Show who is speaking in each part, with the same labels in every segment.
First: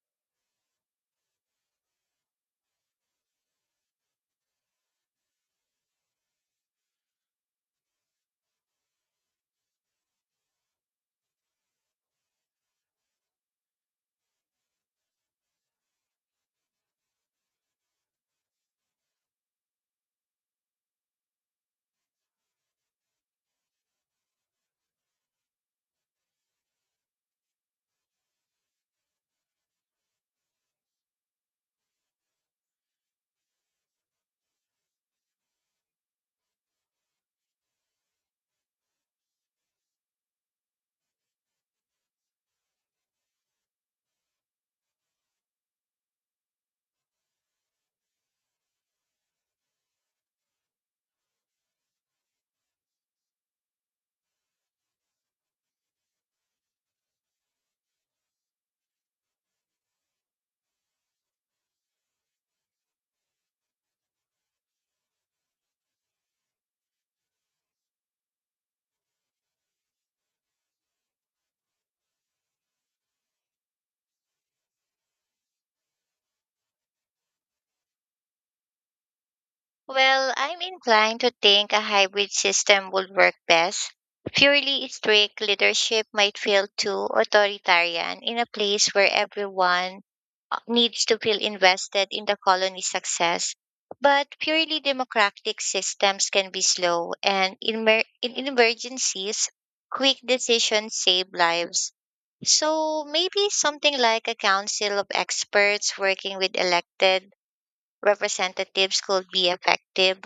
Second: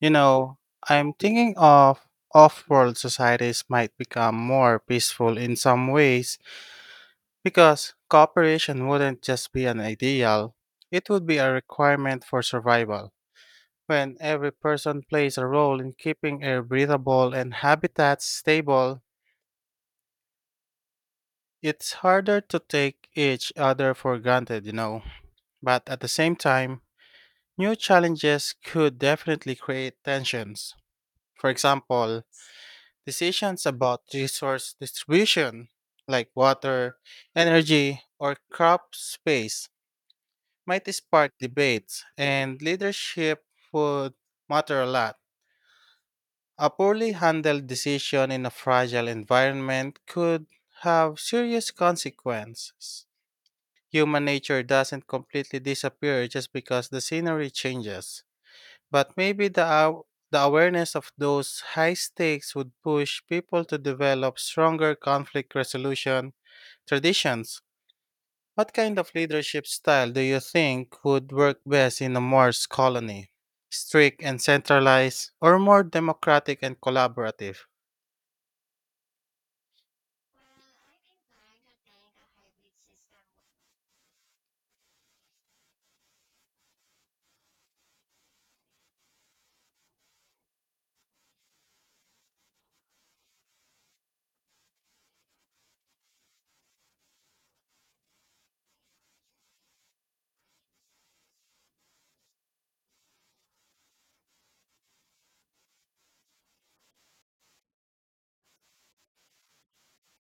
Speaker 1: You know, I'm thinking of off-world societies might become more peaceful in some ways because cooperation wouldn't just be an ideal, it would be a requirement for survival. When every person plays a role in keeping air breathable and habitats stable, it's harder to take each other for granted, But at the same time, new challenges could definitely create tensions. For example, decisions about resource distribution, like water, energy, or crop space, might spark debates, and leadership would matter a lot. A poorly handled decision in a fragile environment could have serious consequences. Human nature doesn't completely disappear just because the scenery changes. But maybe the awareness of those high stakes would push people to develop stronger conflict resolution traditions. What kind of leadership style do you think would work best in a Mars colony? Strict and centralized, or more democratic and collaborative?
Speaker 2: Well, I'm inclined to think a hybrid system would work best. Purely strict leadership might feel too authoritarian in a place where everyone needs to feel invested in the colony's success. But purely democratic systems can be slow, and in emergencies, quick decisions save lives. So maybe something like a council of experts working with elected representatives could be effective.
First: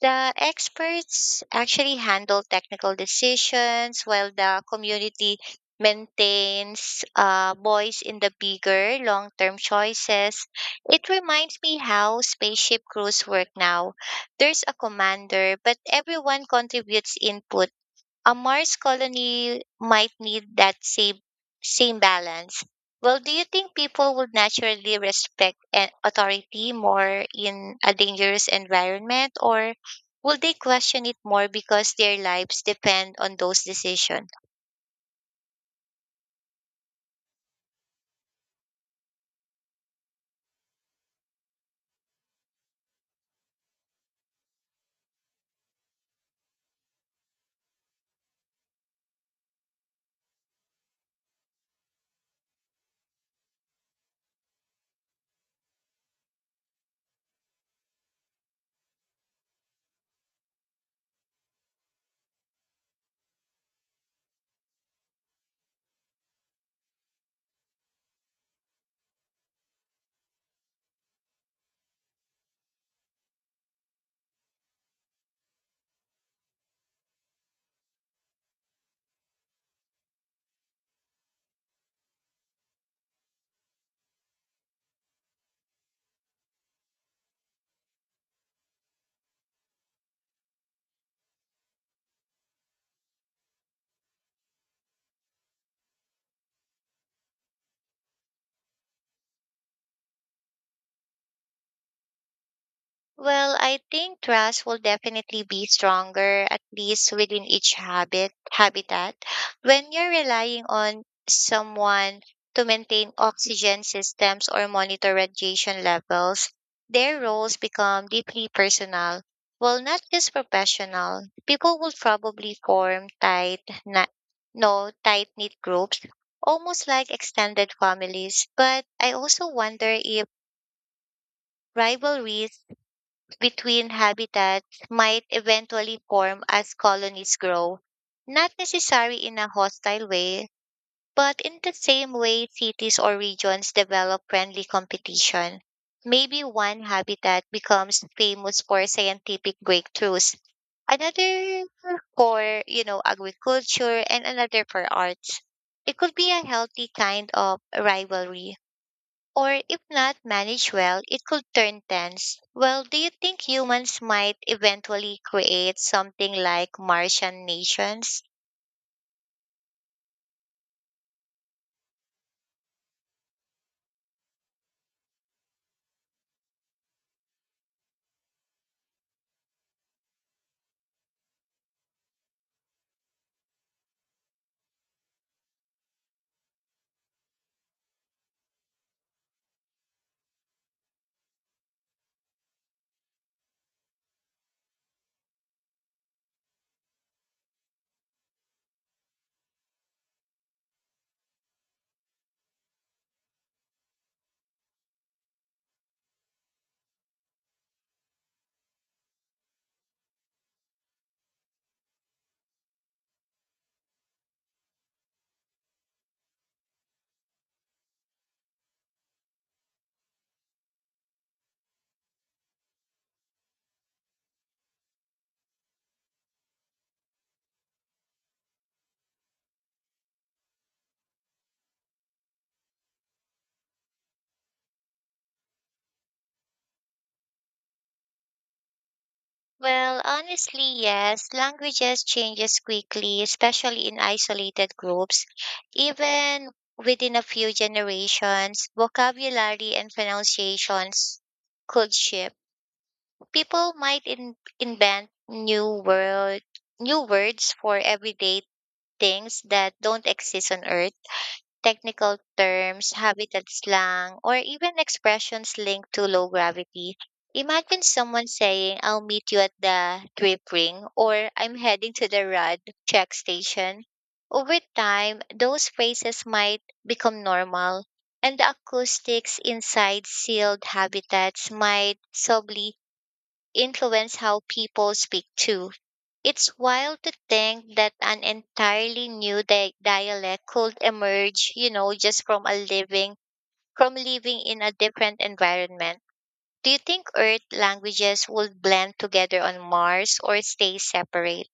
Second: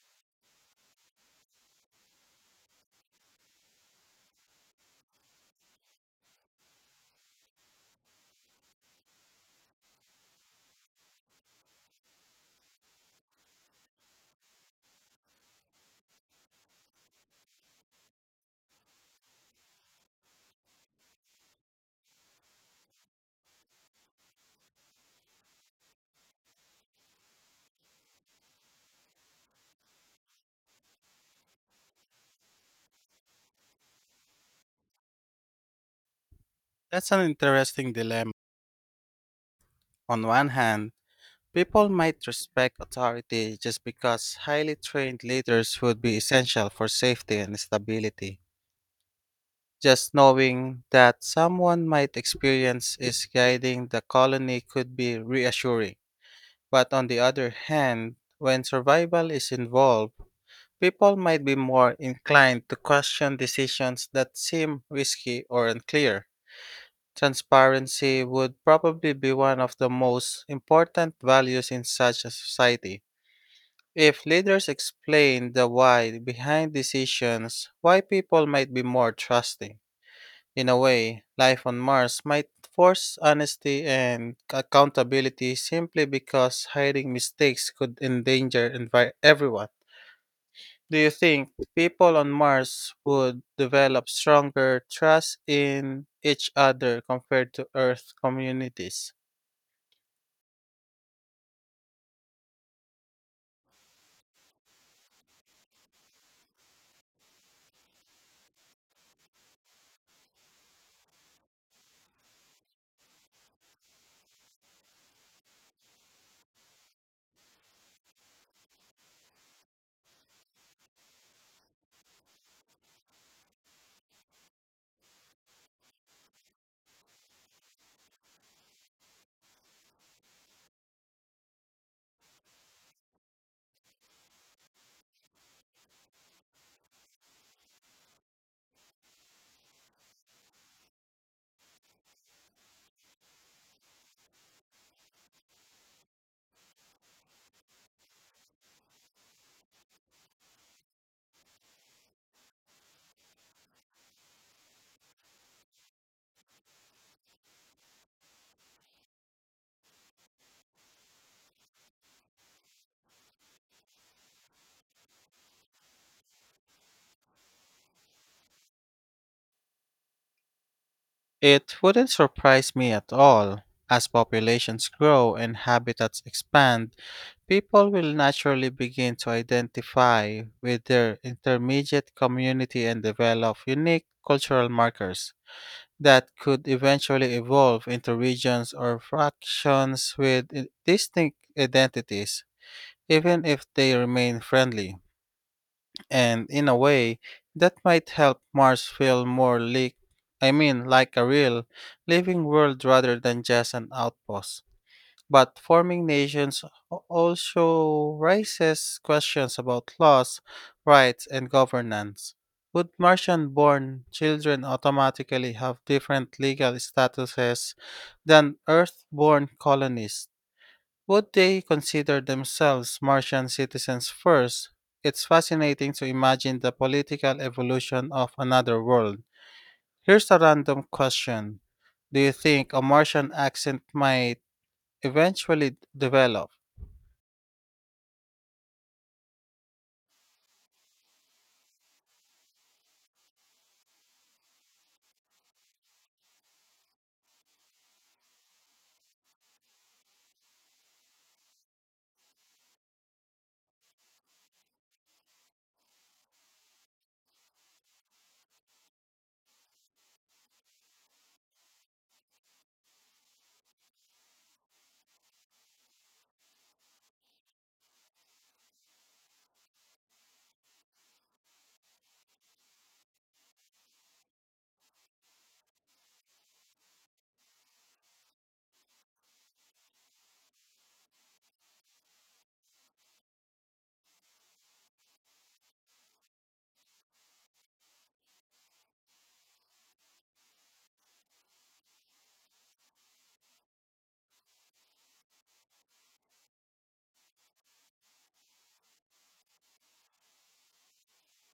Speaker 2: The experts actually handle technical decisions while the community maintains a voice in the bigger long term choices. It reminds me how spaceship crews work now. There's a commander, but everyone contributes input. A Mars colony might need that same balance. Well, do you think people would naturally respect an authority more in a dangerous environment, or will they question it more because their lives depend on those decisions?
Speaker 1: That's an interesting dilemma. On one hand, people might respect authority just because highly trained leaders would be essential for safety and stability. Just knowing that someone might experience is guiding the colony could be reassuring. But on the other hand, when survival is involved, people might be more inclined to question decisions that seem risky or unclear. Transparency would probably be one of the most important values in such a society. If leaders explain the why behind decisions, why people might be more trusting. In a way, life on Mars might force honesty and accountability simply because hiding mistakes could everyone. Do you think people on Mars would develop stronger trust in each other compared to Earth communities?
Speaker 2: Well, I think trust will definitely be stronger, at least within each habitat. When you're relying on someone to maintain oxygen systems or monitor radiation levels, their roles become deeply personal. Well, not just professional. People will probably form tight, na- no, tight-knit groups, almost like extended families. But I also wonder if rivalries between habitats might eventually form as colonies grow, not necessarily in a hostile way, but in the same way cities or regions develop friendly competition. Maybe one habitat becomes famous for scientific breakthroughs, another for, you know, agriculture, and another for arts. It could be a healthy kind of rivalry, or if not managed well, it could turn tense. Well, do you think humans might eventually create something like Martian nations?
Speaker 1: It wouldn't surprise me at all. As populations grow and habitats expand, people will naturally begin to identify with their intermediate community and develop unique cultural markers that could eventually evolve into regions or distinct identities, even if they remain friendly. And in a way, that might help Mars feel more like, I mean, like a real living world rather than just an outpost. But forming nations also raises questions about laws, rights, and governance. Would Martian born children automatically have different legal statuses than Earth born colonists? Would they consider themselves Martian citizens first? It's fascinating to imagine the political evolution of another world. Here's a random question. Do you think a Martian accent might eventually develop?
Speaker 2: Well, honestly, yes. Languages changes quickly, especially in isolated groups. Even within a few generations, vocabulary and pronunciations could shift. People might invent new words for everyday things that don't exist on Earth, technical terms, habitat slang, or even expressions linked to low gravity. Imagine someone saying, I'll meet you at the drip ring, or I'm heading to the rad check station. Over time, those phrases might become normal, and the acoustics inside sealed habitats might subtly influence how people speak too. It's wild to think that an entirely new dialect could emerge, you know, just from living in a different environment. Do you think Earth languages would blend together on Mars or stay separate?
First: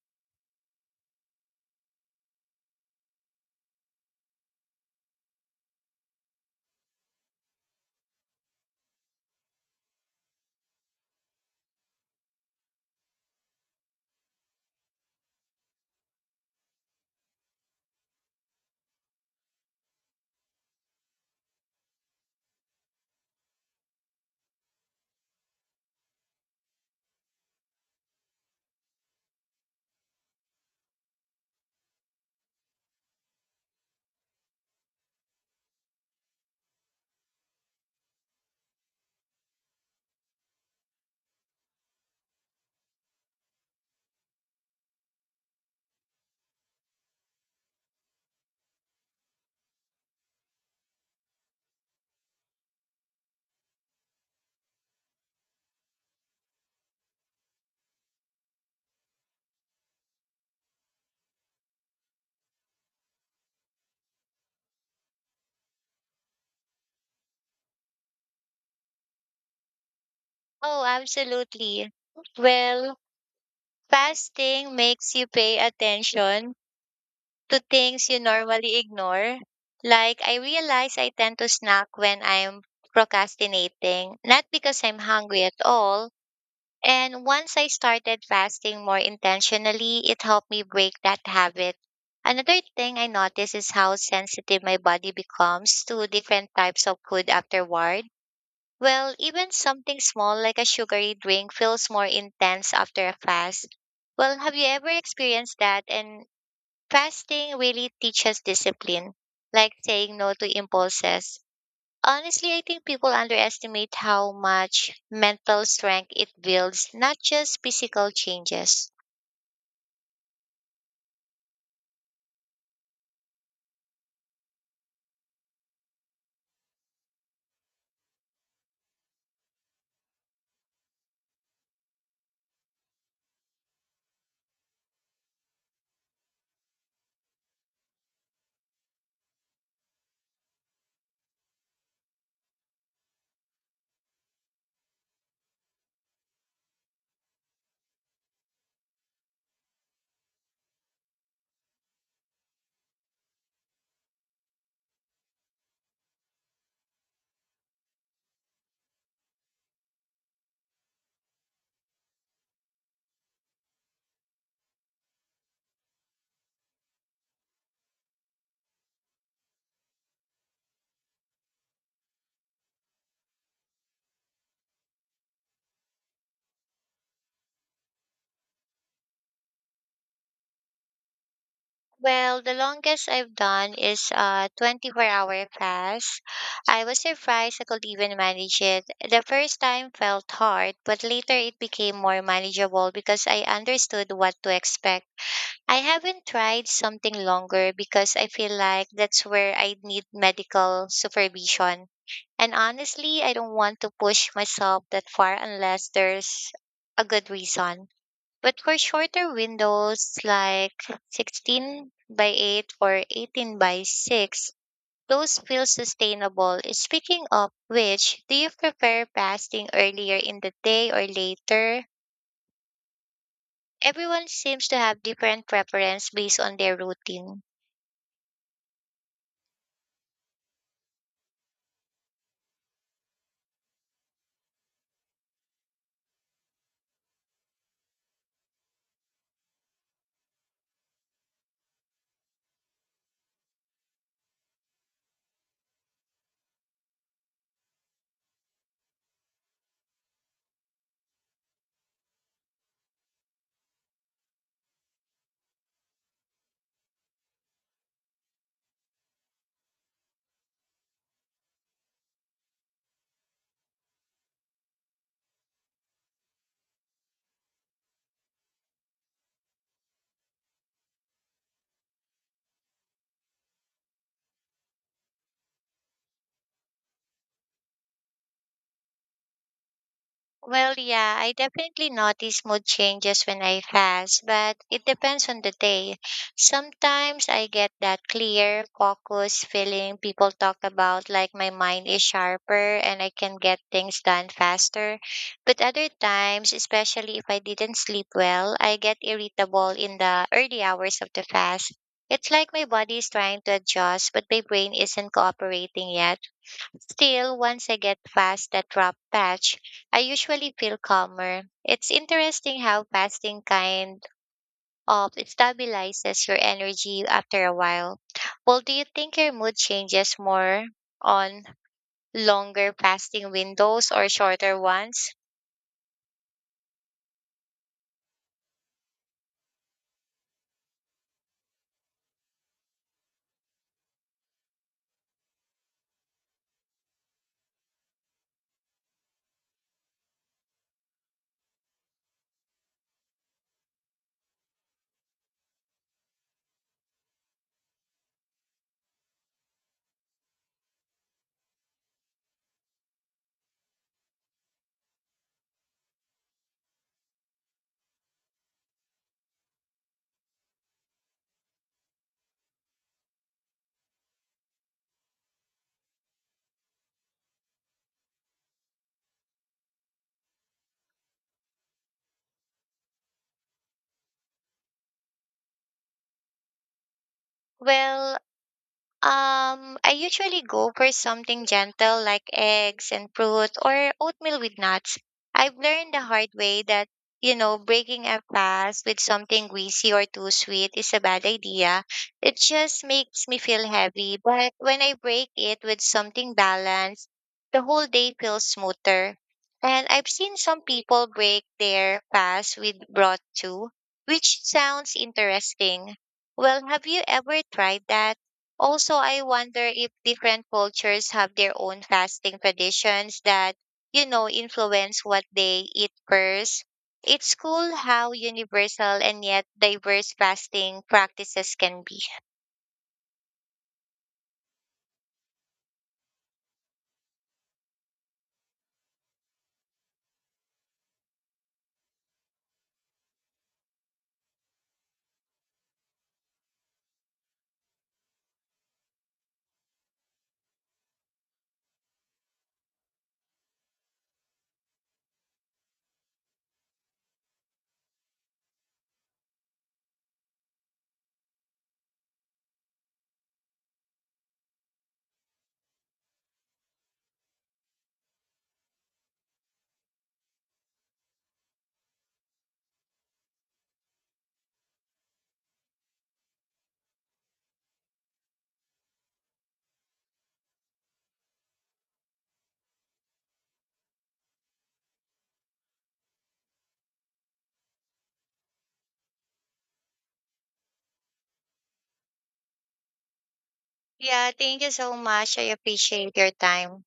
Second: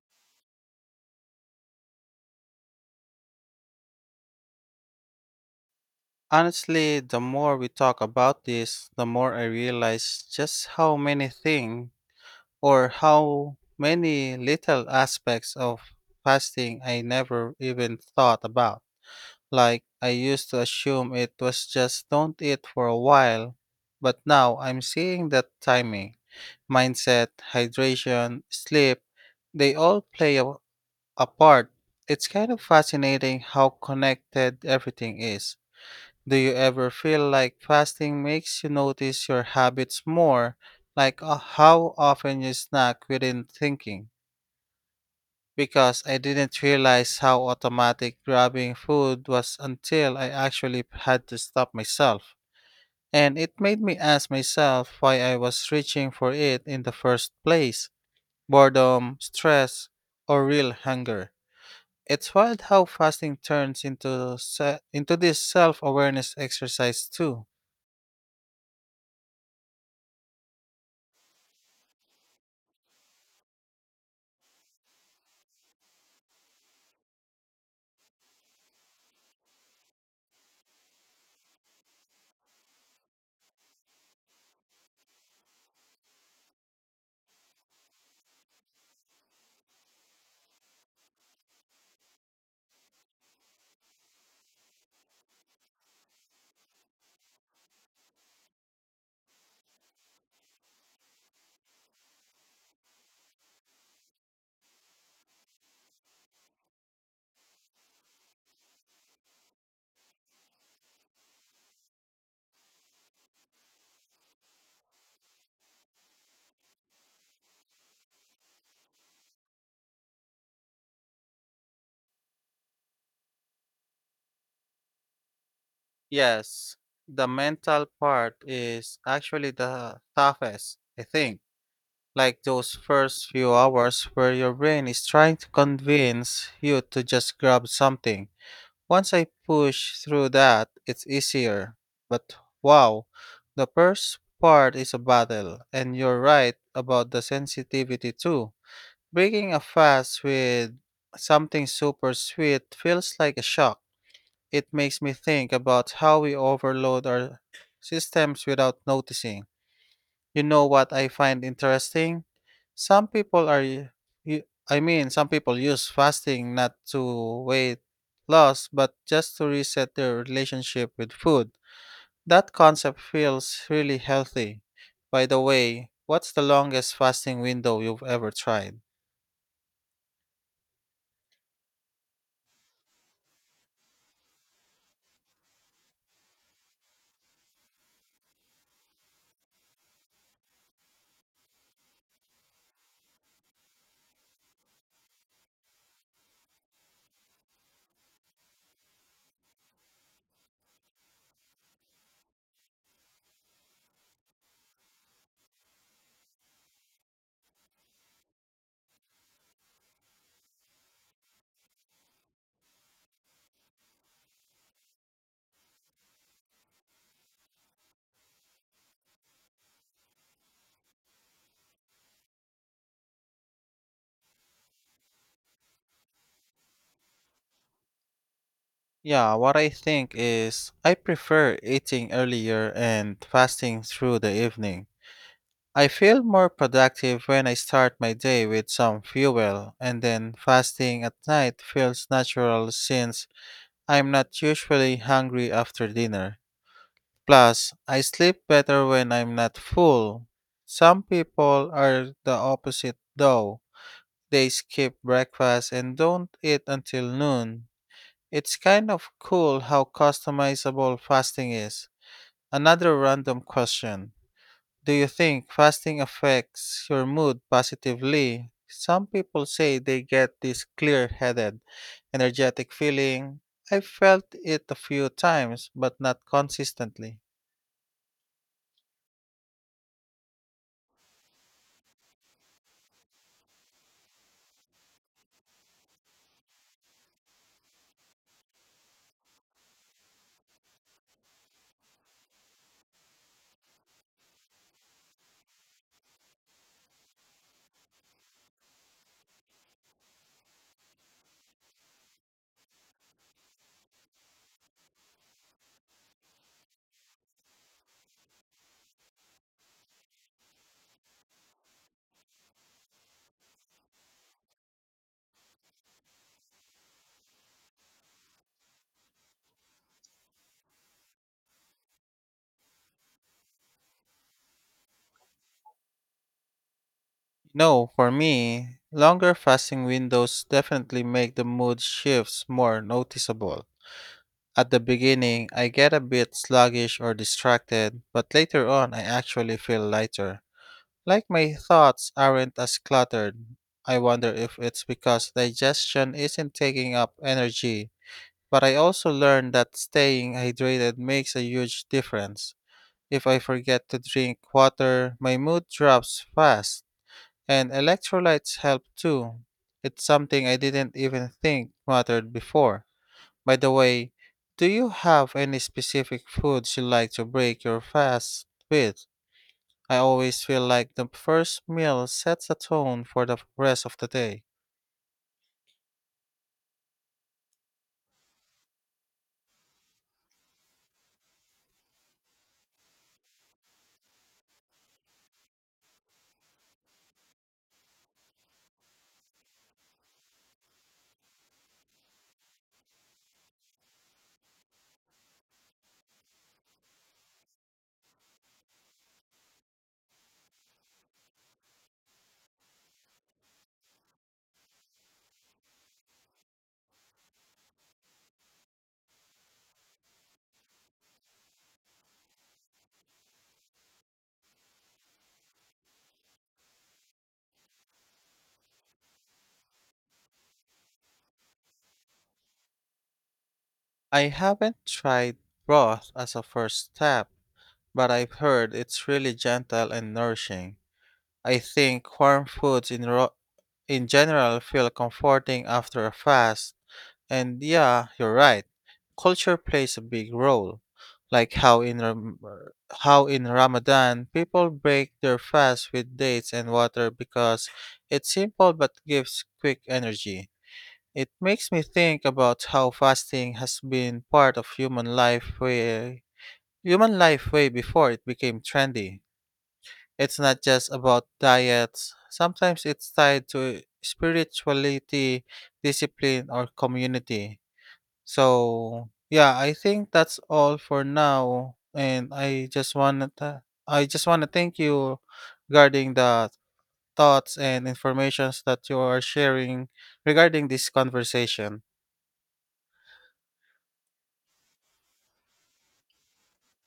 Speaker 1: Honestly, the more we talk about this, the more I realize just how many little aspects of fasting I never even thought about. Like I used to assume it was just don't eat for a while, but now I'm seeing that timing, mindset, hydration, sleep, they all play a part. It's kind of fascinating how connected everything is. Do you ever feel like fasting makes you notice your habits more, like how often you snack within thinking? Because I didn't realize how automatic grabbing food was until I actually had to stop myself. And it made me ask myself why I was reaching for it in the first place, boredom, stress, or real hunger. It's wild how fasting turns into this self awareness exercise, too.
Speaker 2: Oh, absolutely. Well, fasting makes you pay attention to things you normally ignore. Like I realize I tend to snack when I'm procrastinating, not because I'm hungry at all. And once I started fasting more intentionally, it helped me break that habit. Another thing I noticed is how sensitive my body becomes to different types of food afterward. Well, even something small like a sugary drink feels more intense after a fast. Well, have you ever experienced that? And fasting really teaches discipline, like saying no to impulses. Honestly, I think people underestimate how much mental strength it builds, not just physical changes.
Speaker 1: Yes, the mental part is actually the toughest, I think. Like those first few hours where your brain is trying to convince you to just grab something. Once I push through that, it's easier. But wow, the first part is a battle, and you're right about the sensitivity too. Breaking a fast with something super sweet feels like a shock. It makes me think about how we overload our systems without noticing. You know what I find interesting? Some people are, y- y- I mean, some people use fasting not to weight loss, but just to reset their relationship with food. That concept feels really healthy. By the way, what's the longest fasting window you've ever tried?
Speaker 2: Well, the longest I've done is a 24-hour class. I was surprised I could even manage it. The first time felt hard, but later it became more manageable because I understood what to expect. I haven't tried something longer because I feel like that's where I need medical supervision. And honestly, I don't want to push myself that far unless there's a good reason. But for shorter windows like 16 by 8 or 18 by 6, those feel sustainable. Speaking of which, do you prefer fasting earlier in the day or later? Everyone seems to have different preference based on their routine.
Speaker 1: Yeah, what I think is I prefer eating earlier and fasting through the evening. I feel more productive when I start my day with some fuel, and then fasting at night feels natural since I'm not usually hungry after dinner. Plus, I sleep better when I'm not full. Some people are the opposite though. They skip breakfast and don't eat until noon. It's kind of cool how customizable fasting is. Another random question. Do you think fasting affects your mood positively? Some people say they get this clear headed, energetic feeling. I felt it a few times, but not consistently.
Speaker 2: Well, yeah, I definitely notice mood changes when I fast, but it depends on the day. Sometimes I get that clear, focused feeling people talk about, like my mind is sharper and I can get things done faster. But other times, especially if I didn't sleep well, I get irritable in the early hours of the fast. It's like my body is trying to adjust, but my brain isn't cooperating yet. Still, once I get past that rough patch, I usually feel calmer. It's interesting how fasting kind of stabilizes your energy after a while. Well, do you think your mood changes more on longer fasting windows or shorter ones?
Speaker 1: No, for me, longer fasting windows definitely make the mood shifts more noticeable. At the beginning, I get a bit sluggish or distracted, but later on, I actually feel lighter. Like my thoughts aren't as cluttered. I wonder if it's because digestion isn't taking up energy. But I also learned that staying hydrated makes a huge difference. If I forget to drink water, my mood drops fast, and electrolytes help too. It's something I didn't even think mattered before. By the way, do you have any specific foods you like to break your fast with? I always feel like the first meal sets a tone for the rest of the day.
Speaker 2: Well, I usually go for something gentle like eggs and fruit or oatmeal with nuts. I've learned the hard way that, you know, breaking a fast with something greasy or too sweet is a bad idea. It just makes me feel heavy. But when I break it with something balanced, the whole day feels smoother. And I've seen some people break their fast with broth too, which sounds interesting. Well, have you ever tried that? Also, I wonder if different cultures have their own fasting traditions that, you know, influence what they eat first. It's cool how universal and yet diverse fasting practices can be.
Speaker 1: I haven't tried broth as a first step, but I've heard it's really gentle and nourishing. I think warm foods in general feel comforting after a fast. And yeah, you're right. Culture plays a big role, like how in Ramadan people break their fast with dates and water because it's simple but gives quick energy. It makes me think about how fasting has been part of human life way before it became trendy. It's not just about diets. Sometimes it's tied to spirituality, discipline, or community. So, yeah, I think that's all for now. And I just wanna thank you regarding the thoughts and informations that you are sharing regarding this conversation.
Speaker 2: Yeah, thank you so much. I appreciate your time.